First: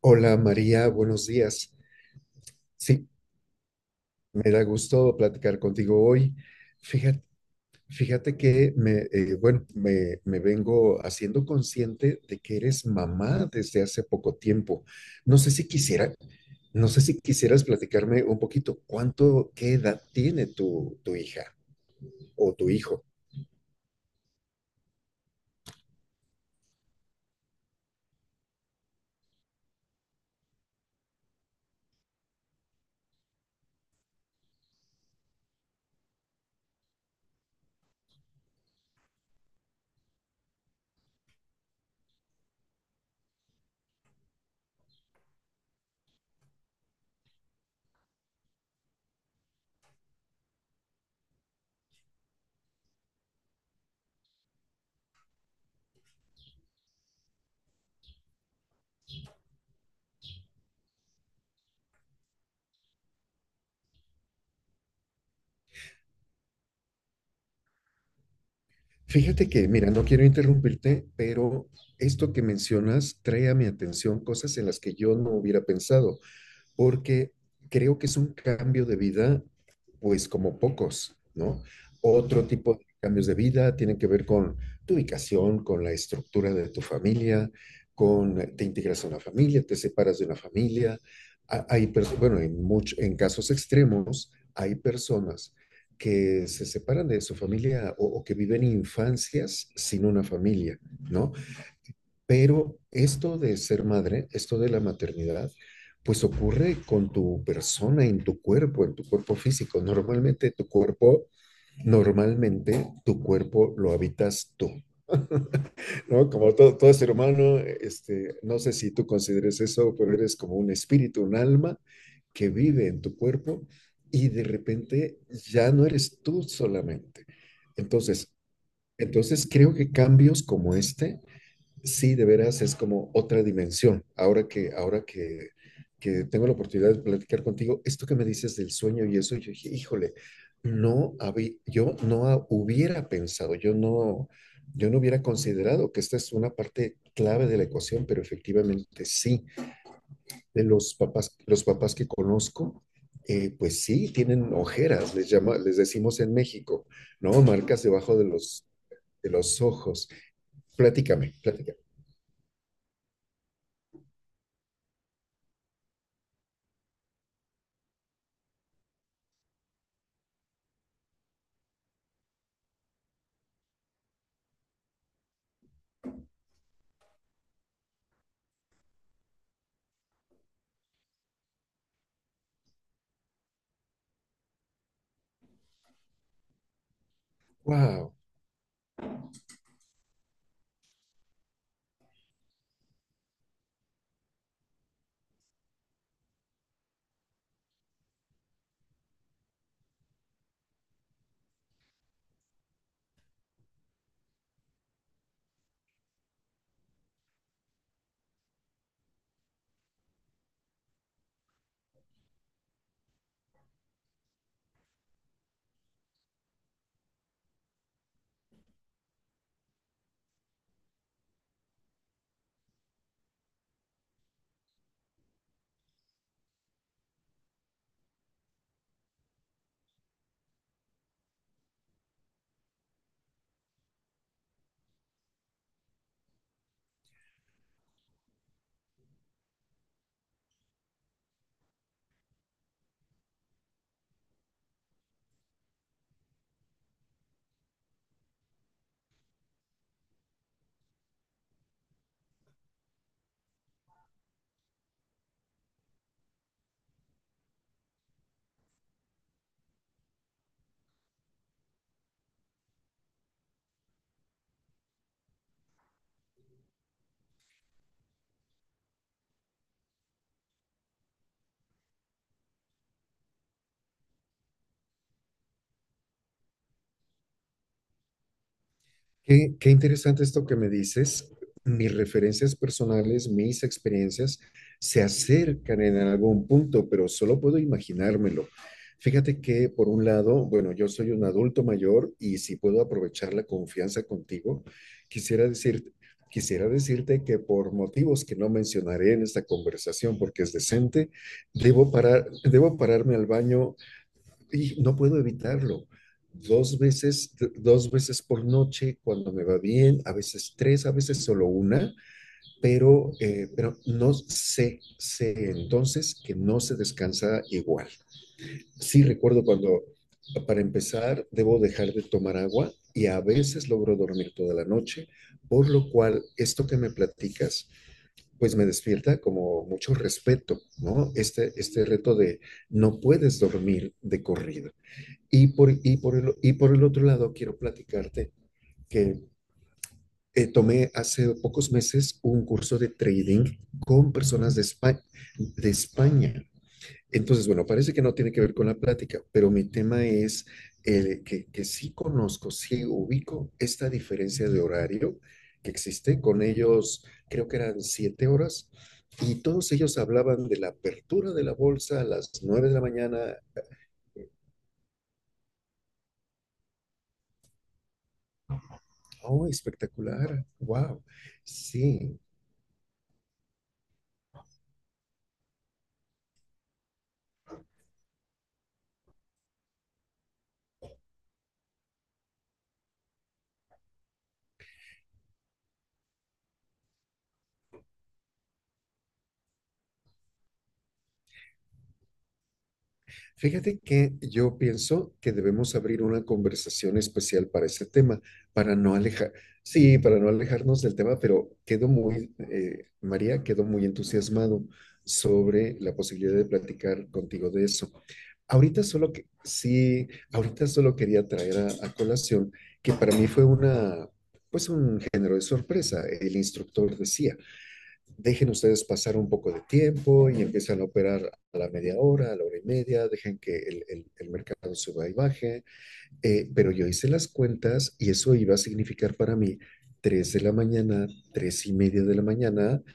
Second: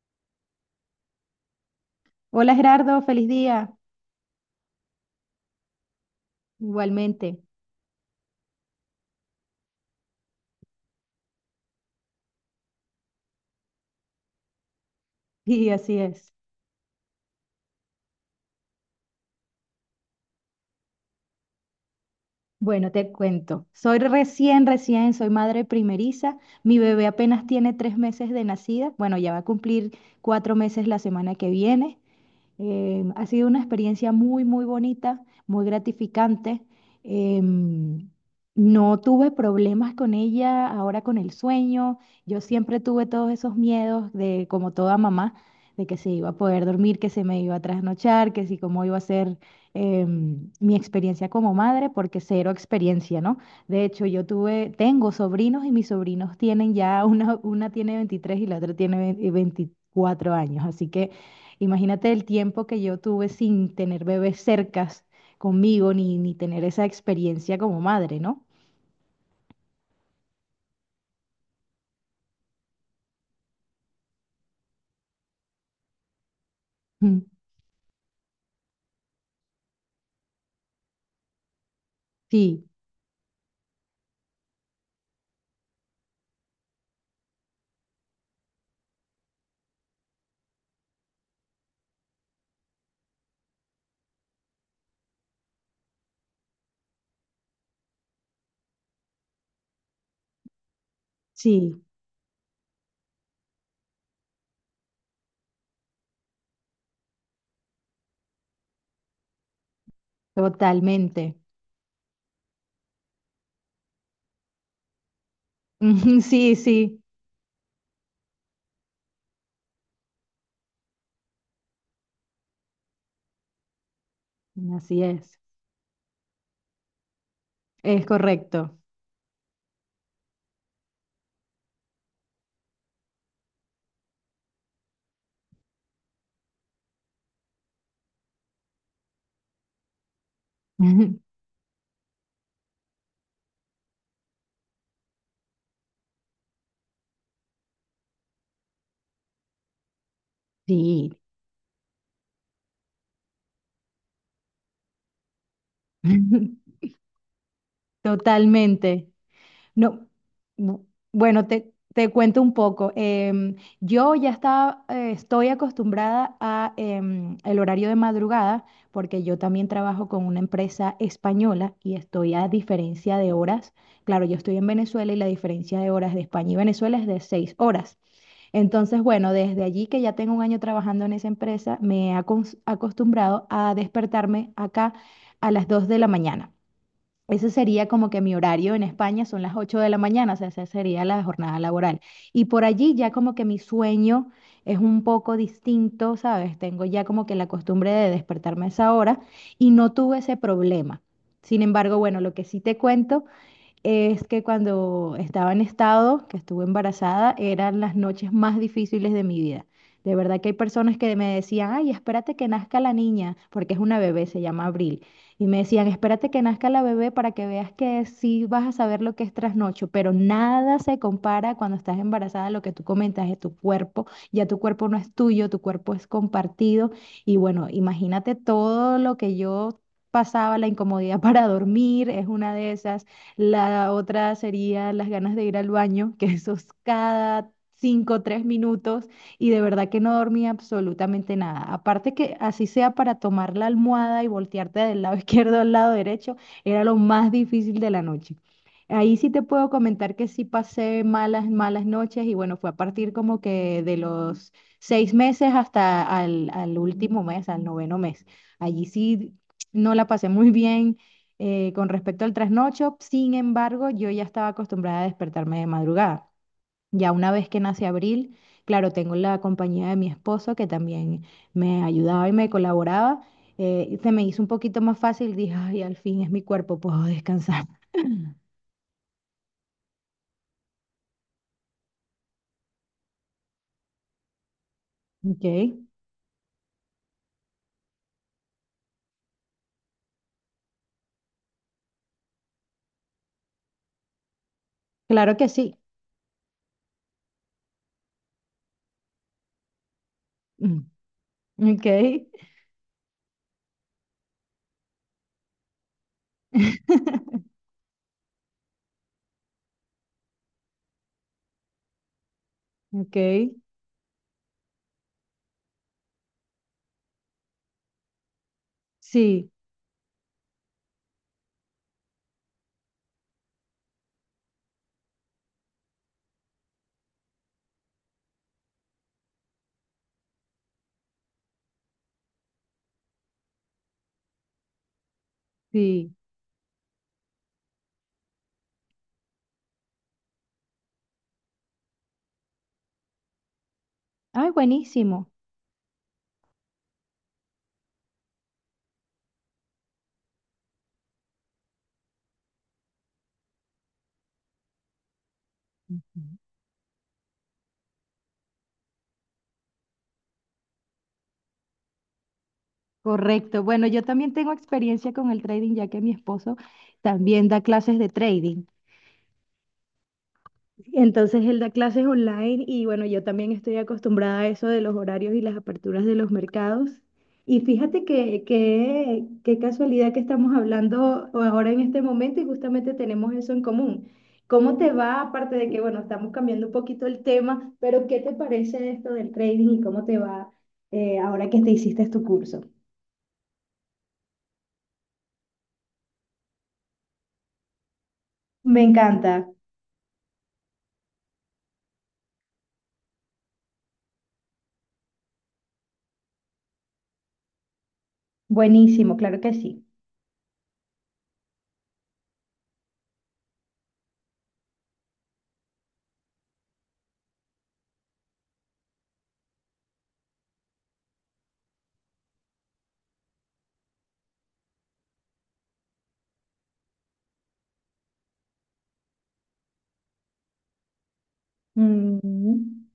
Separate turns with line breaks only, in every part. Hola María, buenos días.
Hola Gerardo,
Sí,
feliz día.
me da gusto platicar contigo hoy. Fíjate,
Igualmente.
fíjate que bueno, me vengo haciendo consciente de que eres mamá desde hace poco tiempo. No sé si
Y así
quisiera,
es.
no sé si quisieras platicarme un poquito qué edad tiene tu hija o tu
Bueno,
hijo.
te cuento. Soy madre primeriza. Mi bebé apenas tiene 3 meses de nacida. Bueno, ya va a cumplir 4 meses la semana que viene. Ha sido una experiencia muy, muy bonita, muy gratificante. Em, no tuve problemas con ella ahora con el sueño. Yo siempre tuve todos esos miedos de, como toda mamá, de que se iba a poder dormir, que se me iba a trasnochar, que si cómo iba a ser mi experiencia como madre, porque cero experiencia, ¿no? De hecho, yo tuve, tengo sobrinos y mis sobrinos tienen ya, una tiene 23 y la otra tiene 20 24 años, así que imagínate el tiempo que yo tuve sin tener bebés cercas conmigo ni tener esa experiencia como madre, ¿no?
Fíjate que, mira, no quiero interrumpirte, pero esto que mencionas trae a mi atención cosas en las que yo no hubiera pensado,
Mm.
porque creo que es un cambio de vida, pues como pocos, ¿no? Otro
Sí,
tipo de cambios de vida tienen que ver con tu ubicación, con la estructura de tu familia, con te integras a una familia, te separas de una familia. Hay, bueno, en casos extremos, hay personas que se separan de su familia que viven infancias sin una familia, ¿no?
sí,
Pero esto de ser madre, esto de la maternidad, pues ocurre con tu persona, en tu cuerpo físico. Normalmente tu cuerpo,
totalmente.
normalmente tu cuerpo lo habitas tú,
Ujú.
¿no? Como
Sí,
todo
sí,
ser humano, este, no sé si tú consideres eso, pero eres como un espíritu, un alma que vive en tu cuerpo y de
así
repente
es.
ya no eres tú solamente.
Es
Entonces,
correcto.
entonces, creo que cambios como este... Sí, de veras es como otra dimensión. Ahora que tengo la oportunidad de platicar contigo, esto que me dices del sueño y eso, yo dije, híjole, no había, yo no ha- hubiera pensado, yo no hubiera considerado que esta es una parte clave de la ecuación, pero efectivamente sí,
Sí,
los papás que conozco, pues sí, tienen ojeras, les llama, les decimos en México, ¿no? Marcas debajo de los,
totalmente.
de los
No,
ojos.
bu-
Platícame,
bueno, te,
platícame.
te cuento un poco. Yo ya estaba, estoy acostumbrada a el horario de madrugada porque yo también trabajo con una empresa española y estoy a diferencia de horas. Claro, yo estoy en Venezuela y la diferencia de horas de España y Venezuela es de 6 horas. Entonces, bueno, desde allí que ya tengo un año trabajando en esa empresa, me he acostumbrado a despertarme acá a las 2 de la mañana. Ese sería como
Wow.
que mi horario en España son las 8 de la mañana, o sea, esa sería la jornada laboral. Y por allí ya como que mi sueño es un poco distinto, ¿sabes? Tengo ya como que la costumbre de despertarme a esa hora y no tuve ese problema. Sin embargo, bueno, lo que sí te cuento es que cuando estaba en estado, que estuve embarazada, eran las noches más difíciles de mi vida. De verdad que hay personas que me decían, ay, espérate que nazca la niña, porque es una bebé, se llama Abril. Y me decían, espérate que nazca la bebé para que veas que sí vas a saber lo que es trasnocho, pero nada se compara cuando estás embarazada a lo que tú comentas de tu cuerpo. Ya tu cuerpo no es tuyo, tu cuerpo es compartido. Y bueno, imagínate todo lo que yo pasaba, la incomodidad para dormir, es una de esas, la otra sería las ganas de ir al baño, que eso es cada 5 o 3 minutos y de verdad que no dormía absolutamente nada. Aparte que así sea para tomar la almohada y voltearte del lado izquierdo al lado derecho, era lo más difícil de la noche. Ahí sí te puedo comentar que sí pasé malas, malas noches y bueno, fue a partir como que de los 6 meses hasta al último mes, al noveno mes. Allí sí no la pasé muy bien, con respecto al trasnocho. Sin embargo, yo ya estaba acostumbrada a despertarme de madrugada. Ya una vez que nace Abril, claro, tengo la compañía de mi esposo que también me ayudaba y me colaboraba. Y se me hizo un poquito más fácil, dije, ay, al fin es mi cuerpo, puedo descansar.
Qué interesante esto que me dices. Mis referencias personales, mis experiencias se
Ok,
acercan en algún punto, pero solo puedo imaginármelo. Fíjate que, por un lado, bueno, yo soy un adulto mayor y si puedo aprovechar la confianza contigo,
claro que
quisiera
sí.
decir, quisiera decirte que por motivos que no mencionaré en esta conversación porque es
Mm.
decente,
Ok,
debo parar, debo pararme al baño y no puedo evitarlo. Dos veces por noche cuando me va bien, a veces tres, a veces solo una,
ok,
pero no sé, sé entonces que no se descansa igual. Sí recuerdo
sí,
cuando, para empezar, debo dejar de tomar agua y a veces logro dormir toda la noche, por lo cual esto que me platicas, pues me despierta como mucho respeto, ¿no? Este reto de no puedes dormir de corrido. Y por, y por
sí.
el, y por el otro lado, quiero platicarte que tomé hace pocos meses un curso de trading con
Ay,
personas de España,
buenísimo.
de España. Entonces, bueno, parece que no tiene que ver con la plática, pero mi tema es que sí conozco, sí ubico esta diferencia de horario que existe. Con ellos creo que eran 7 horas y todos ellos hablaban de la apertura de la bolsa a las 9 de la mañana.
Correcto. Bueno, yo también tengo experiencia con el trading, ya que mi esposo también da clases de trading.
Oh, espectacular. Wow.
Entonces, él da clases
Sí.
online y bueno, yo también estoy acostumbrada a eso de los horarios y las aperturas de los mercados. Y fíjate qué casualidad que estamos hablando ahora en este momento y justamente tenemos eso en común. ¿Cómo te va? Aparte de que, bueno, estamos cambiando un poquito el tema, pero ¿qué te parece esto del trading y cómo te va ahora que te hiciste tu curso?
Fíjate que yo pienso que debemos abrir una conversación especial para ese tema, para
Me
no alejar,
encanta.
sí, para no alejarnos del tema, pero María, quedo muy entusiasmado sobre la posibilidad de platicar contigo de eso.
Buenísimo, claro que sí.
Sí, ahorita solo quería traer a colación que para mí fue pues un género de sorpresa. El instructor decía, dejen ustedes pasar un poco de tiempo y empiezan a operar a la media hora, a la hora y media, dejen que el mercado suba y baje. Pero yo hice las cuentas y eso iba a significar para mí 3 de la mañana, 3:30 de la mañana,
Mm,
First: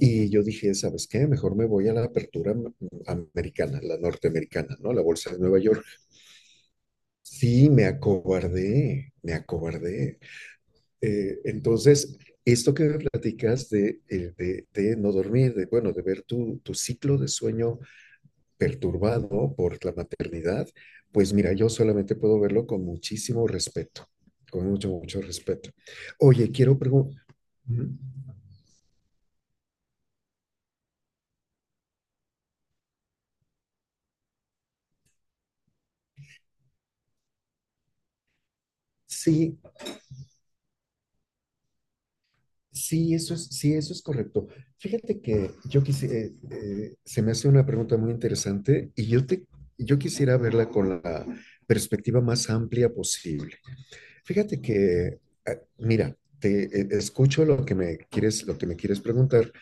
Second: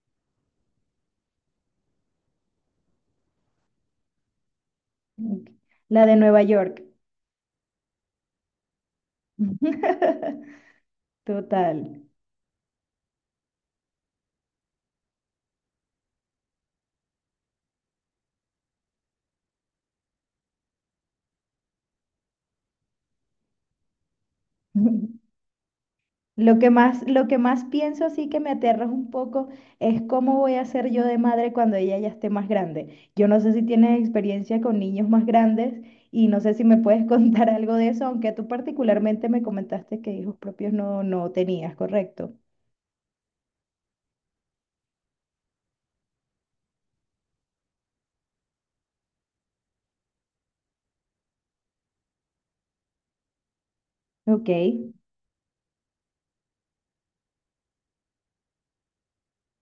y yo dije, ¿sabes qué? Mejor me voy a la apertura americana, la norteamericana, ¿no? La bolsa de
ok.
Nueva York.
La de Nueva York.
Sí, me acobardé, me acobardé.
Total.
Entonces, esto que me platicas de no dormir, bueno, de ver tu ciclo de sueño perturbado por la maternidad, pues mira, yo solamente puedo verlo con muchísimo respeto, con mucho, mucho respeto. Oye,
Lo que
quiero
más,
preguntar,
lo que más pienso así que me aterra un poco es cómo voy a ser yo de madre cuando ella ya esté más grande. Yo no sé si tienes experiencia con niños más grandes y no sé si me puedes contar algo de eso, aunque tú particularmente me
sí,
comentaste que hijos propios no, no tenías, ¿correcto?
sí, eso es correcto. Fíjate que yo quisiera, se me hace una pregunta muy interesante y yo quisiera verla con la perspectiva más amplia posible.
Ok,
Fíjate que, mira, te escucho lo que me quieres preguntar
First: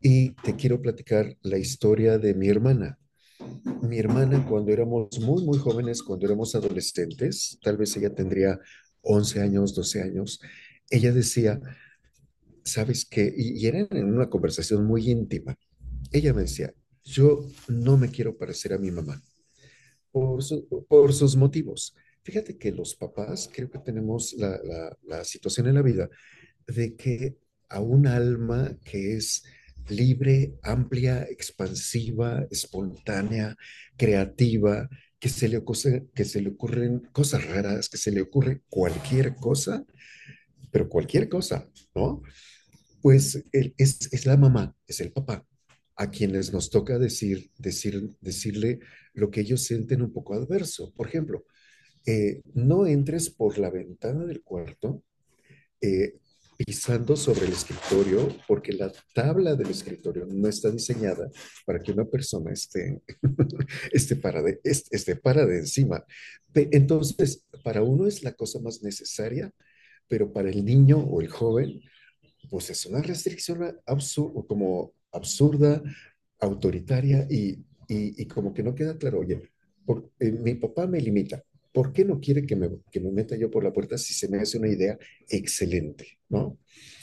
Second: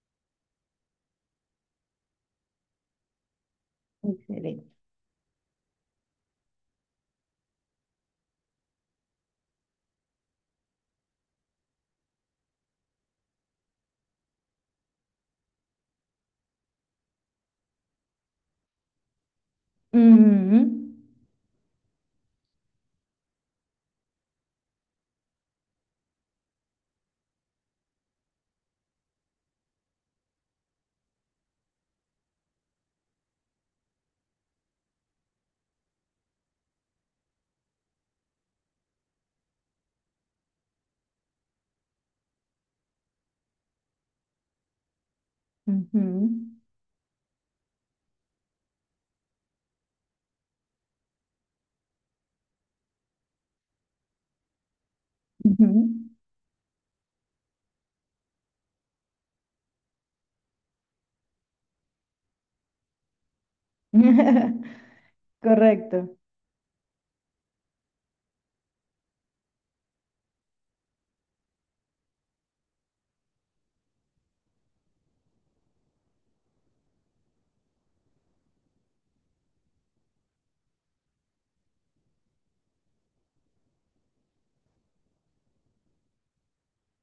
y te quiero platicar la historia de mi hermana. Mi hermana, cuando
excelente.
éramos muy, muy jóvenes, cuando éramos adolescentes, tal vez ella tendría 11 años, 12 años, ella decía, ¿sabes qué? Y era en una conversación muy íntima. Ella me decía, yo no me quiero parecer a mi mamá por, por sus motivos. Fíjate que los papás creo que tenemos la situación en la vida de que a un alma que es libre, amplia, expansiva, espontánea, creativa, que se le, ocurre, que se le ocurren cosas raras, que se le ocurre cualquier cosa, pero cualquier cosa, ¿no? Pues el, es la mamá, es el papá,
Ujú, ujú,
a quienes nos toca decirle lo que ellos sienten un poco adverso. Por ejemplo, no entres por la ventana del cuarto
ujú.
eh, pisando sobre el escritorio, porque la tabla del escritorio no está diseñada para que una persona esté, esté, para de, esté, esté para de encima.
Correcto,
Entonces, para uno es la cosa más necesaria, pero para el niño o el joven pues es una restricción absurda, como absurda, autoritaria y como que no queda claro, oye, mi papá me limita, ¿por qué no quiere que me meta yo por la puerta si se me hace una idea excelente? ¿No?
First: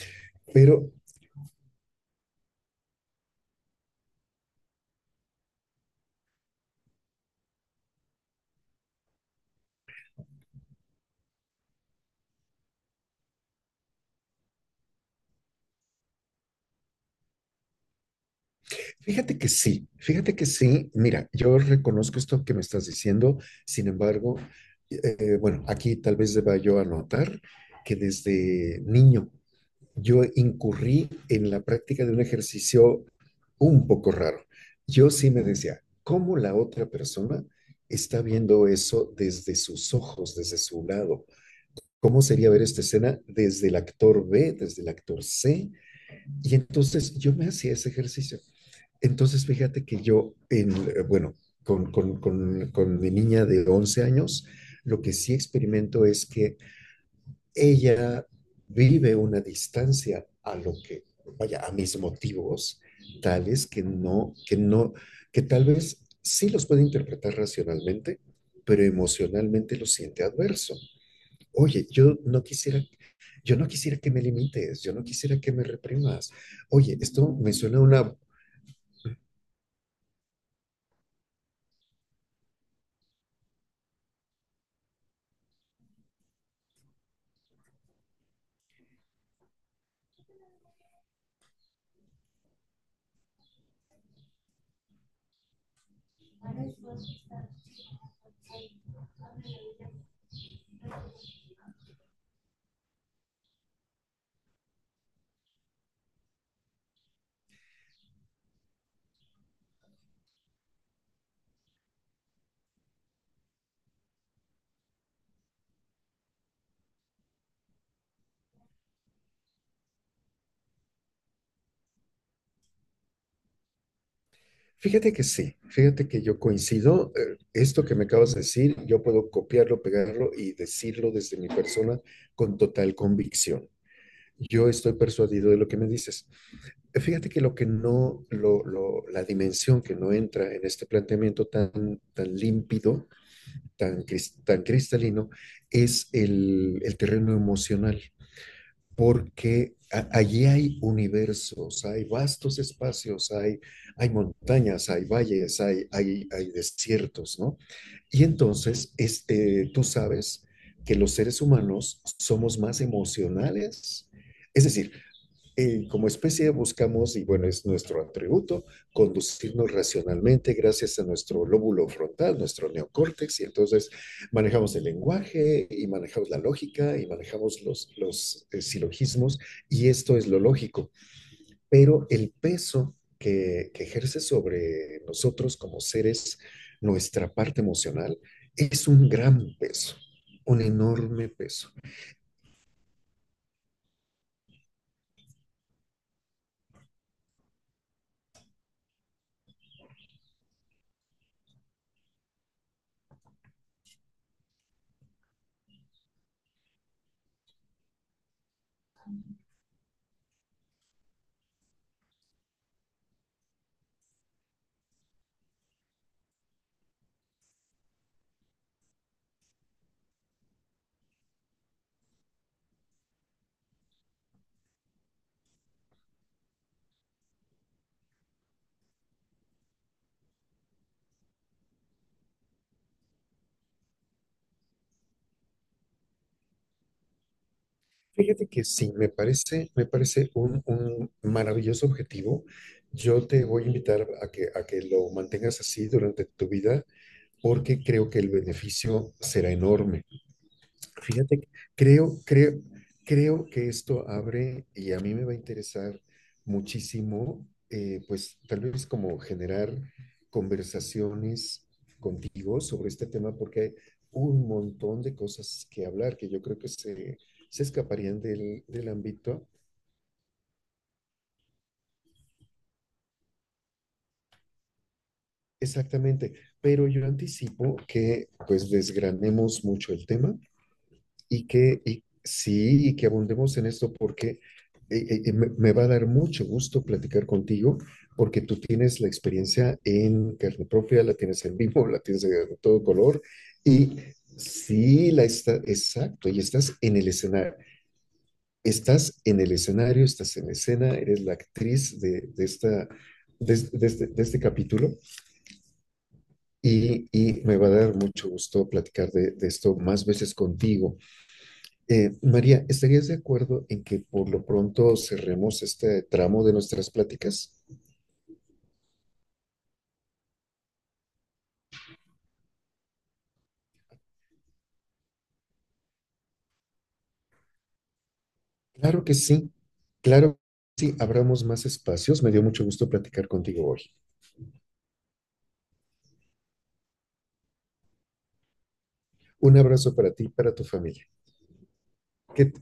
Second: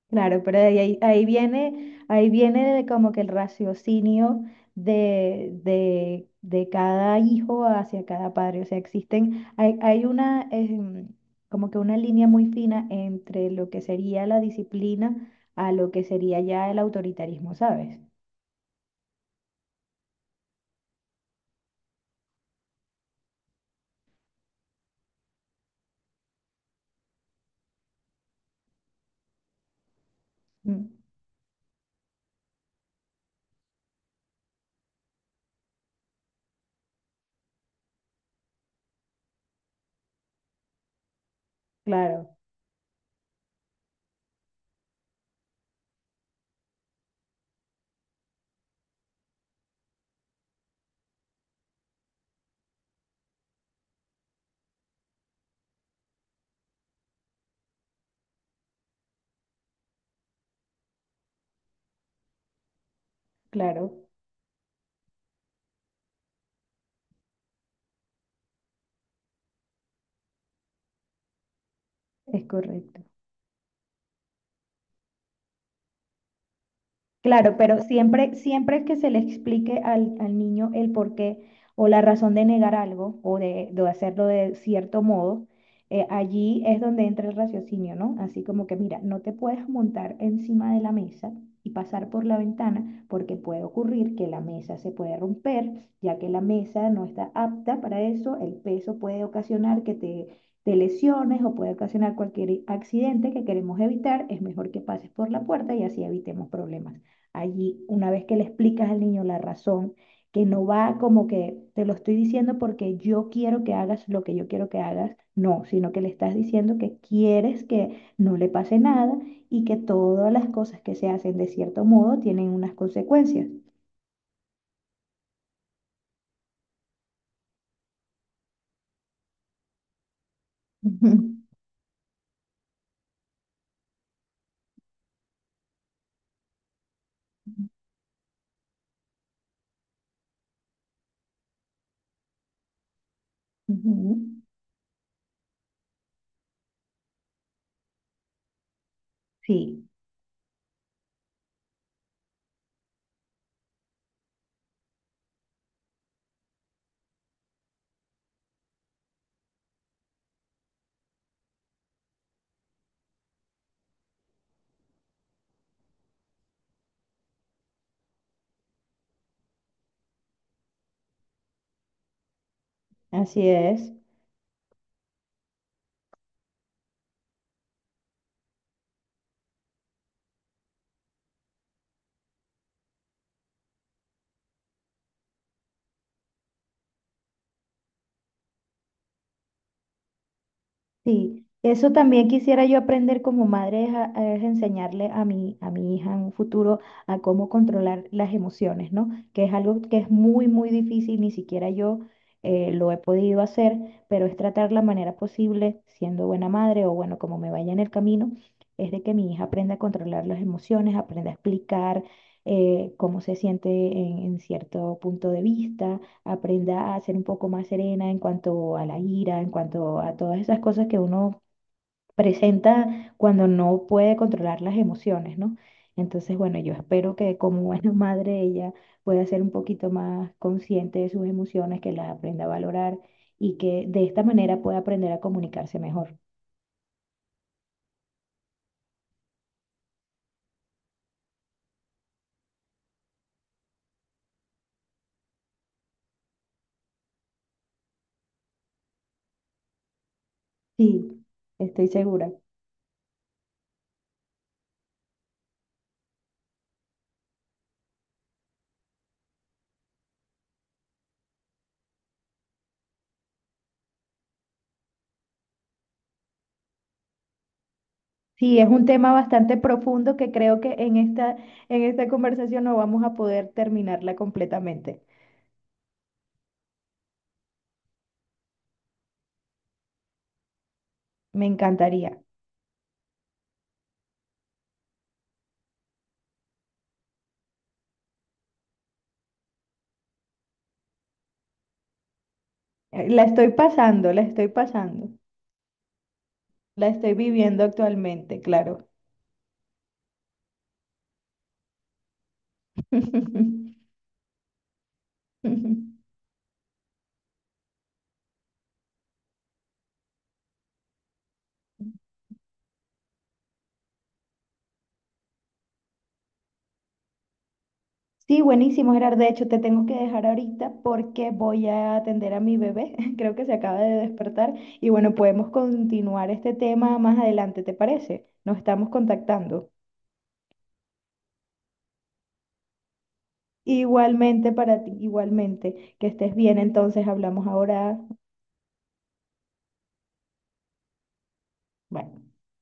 claro, pero ahí,
Pero
ahí, ahí viene, ahí viene de como que el raciocinio de cada hijo hacia cada padre. O sea, existen, hay una, como que una línea muy fina entre lo que sería la disciplina a lo que sería ya el autoritarismo, ¿sabes?
Fíjate que sí, mira, yo reconozco esto que me estás diciendo, sin embargo, bueno, aquí tal vez deba yo anotar que desde niño yo
Mm.
incurrí en la práctica de un ejercicio un poco raro. Yo sí me decía, ¿cómo la otra persona está viendo eso desde sus ojos, desde su lado? ¿Cómo
Claro,
sería ver esta escena desde el actor B, desde el actor C? Y entonces yo me hacía ese ejercicio. Entonces fíjate que yo, en, bueno, con mi niña de 11 años, lo que sí experimento es que ella vive una distancia a lo que, vaya, a mis motivos, tales que
claro,
no, que no, que tal vez sí los puede interpretar racionalmente, pero emocionalmente lo siente adverso. Oye,
es correcto.
yo no quisiera que me limites, yo no quisiera que me reprimas. Oye, esto me
Claro,
suena
pero
a una...
siempre, siempre que se le explique al niño el porqué o la razón de negar algo o de hacerlo de cierto modo, allí es donde entra el raciocinio, ¿no? Así como que, mira, no te puedes montar encima de la mesa y pasar por la ventana porque puede ocurrir que la mesa se puede romper, ya que la mesa no está apta para eso, el peso puede ocasionar que te lesiones o puede ocasionar cualquier accidente que queremos evitar, es mejor que pases por la puerta y así evitemos problemas allí, una vez que le explicas al niño la razón, que no va como que te lo estoy diciendo porque yo quiero que hagas lo que yo quiero que hagas, no, sino que le estás diciendo que quieres que no le pase nada y que todas las cosas que se hacen de cierto modo tienen unas consecuencias.
Fíjate que sí, fíjate que yo coincido, esto que me acabas de decir, yo puedo copiarlo, pegarlo y decirlo desde
Ujú,
mi persona con total convicción. Yo estoy persuadido de lo que me dices. Fíjate que lo que no, la dimensión que no entra en este planteamiento tan, tan límpido, tan,
ujú.
tan cristalino, es el terreno emocional, porque
Sí,
a- allí hay universos, hay vastos espacios, hay montañas, hay valles, hay desiertos, ¿no? Y entonces, este, tú sabes que los seres humanos somos más emocionales. Es decir, como especie buscamos, y bueno, es nuestro atributo, conducirnos racionalmente gracias a nuestro lóbulo frontal, nuestro neocórtex, y
así
entonces
es.
manejamos el lenguaje y manejamos la lógica y manejamos los silogismos, y esto es lo lógico, pero el peso que ejerce sobre nosotros como seres nuestra parte emocional es un gran peso, un enorme
Sí,
peso.
eso también quisiera yo aprender como madre, es enseñarle a a mi hija en un futuro a cómo controlar las emociones, ¿no? Que es algo que es muy, muy difícil, ni siquiera yo lo he podido hacer, pero es tratar la manera posible, siendo buena madre o bueno, como me vaya en el camino, es de que mi hija aprenda a controlar las emociones, aprenda a explicar cómo se siente en cierto punto de vista aprenda a ser un poco más serena en cuanto a la ira, en cuanto a todas esas cosas que uno presenta cuando no puede controlar las emociones, ¿no? Entonces, bueno, yo espero que como buena madre ella pueda ser un poquito más consciente de sus emociones, que las aprenda a valorar y que de esta manera pueda aprender a comunicarse mejor.
Fíjate que sí, me parece un maravilloso objetivo. Yo te voy a invitar a que lo mantengas así durante tu vida porque creo que el beneficio será enorme.
Sí,
Fíjate, que
estoy
creo,
segura.
creo, creo que esto abre y a mí me va a interesar muchísimo, pues tal vez como generar conversaciones contigo sobre este tema, porque hay un montón de cosas que hablar que yo creo que se escaparían
Sí,
del,
es un
del
tema
ámbito.
bastante profundo que creo que en esta conversación no vamos a poder terminarla completamente.
Exactamente, pero yo anticipo que pues desgranemos mucho el tema.
Me encantaría.
Sí, y que abundemos en esto porque me va a dar mucho gusto platicar contigo porque tú tienes la experiencia en carne propia, la tienes en vivo, la tienes de todo color
La estoy
y
pasando, la estoy pasando.
sí, la está, exacto, y estás
La
en el
estoy
escenario,
viviendo actualmente, claro.
estás en el escenario, estás en escena, eres la actriz de esta... De, este, de este, de este capítulo y me va a dar mucho gusto platicar de esto más veces contigo. María, ¿estarías de acuerdo en que por lo pronto cerremos este tramo de nuestras pláticas?
Sí, buenísimo, Gerard. De hecho, te tengo que dejar ahorita porque voy a atender a mi bebé. Creo que se acaba de despertar. Y bueno, podemos continuar este tema más adelante, ¿te parece? Nos estamos
Claro que sí,
contactando.
claro que sí, abramos más espacios. Me dio mucho gusto platicar contigo hoy.
Igualmente para ti, igualmente. Que estés bien, entonces hablamos ahora.
Un abrazo para ti y para tu familia.
Bye.
Que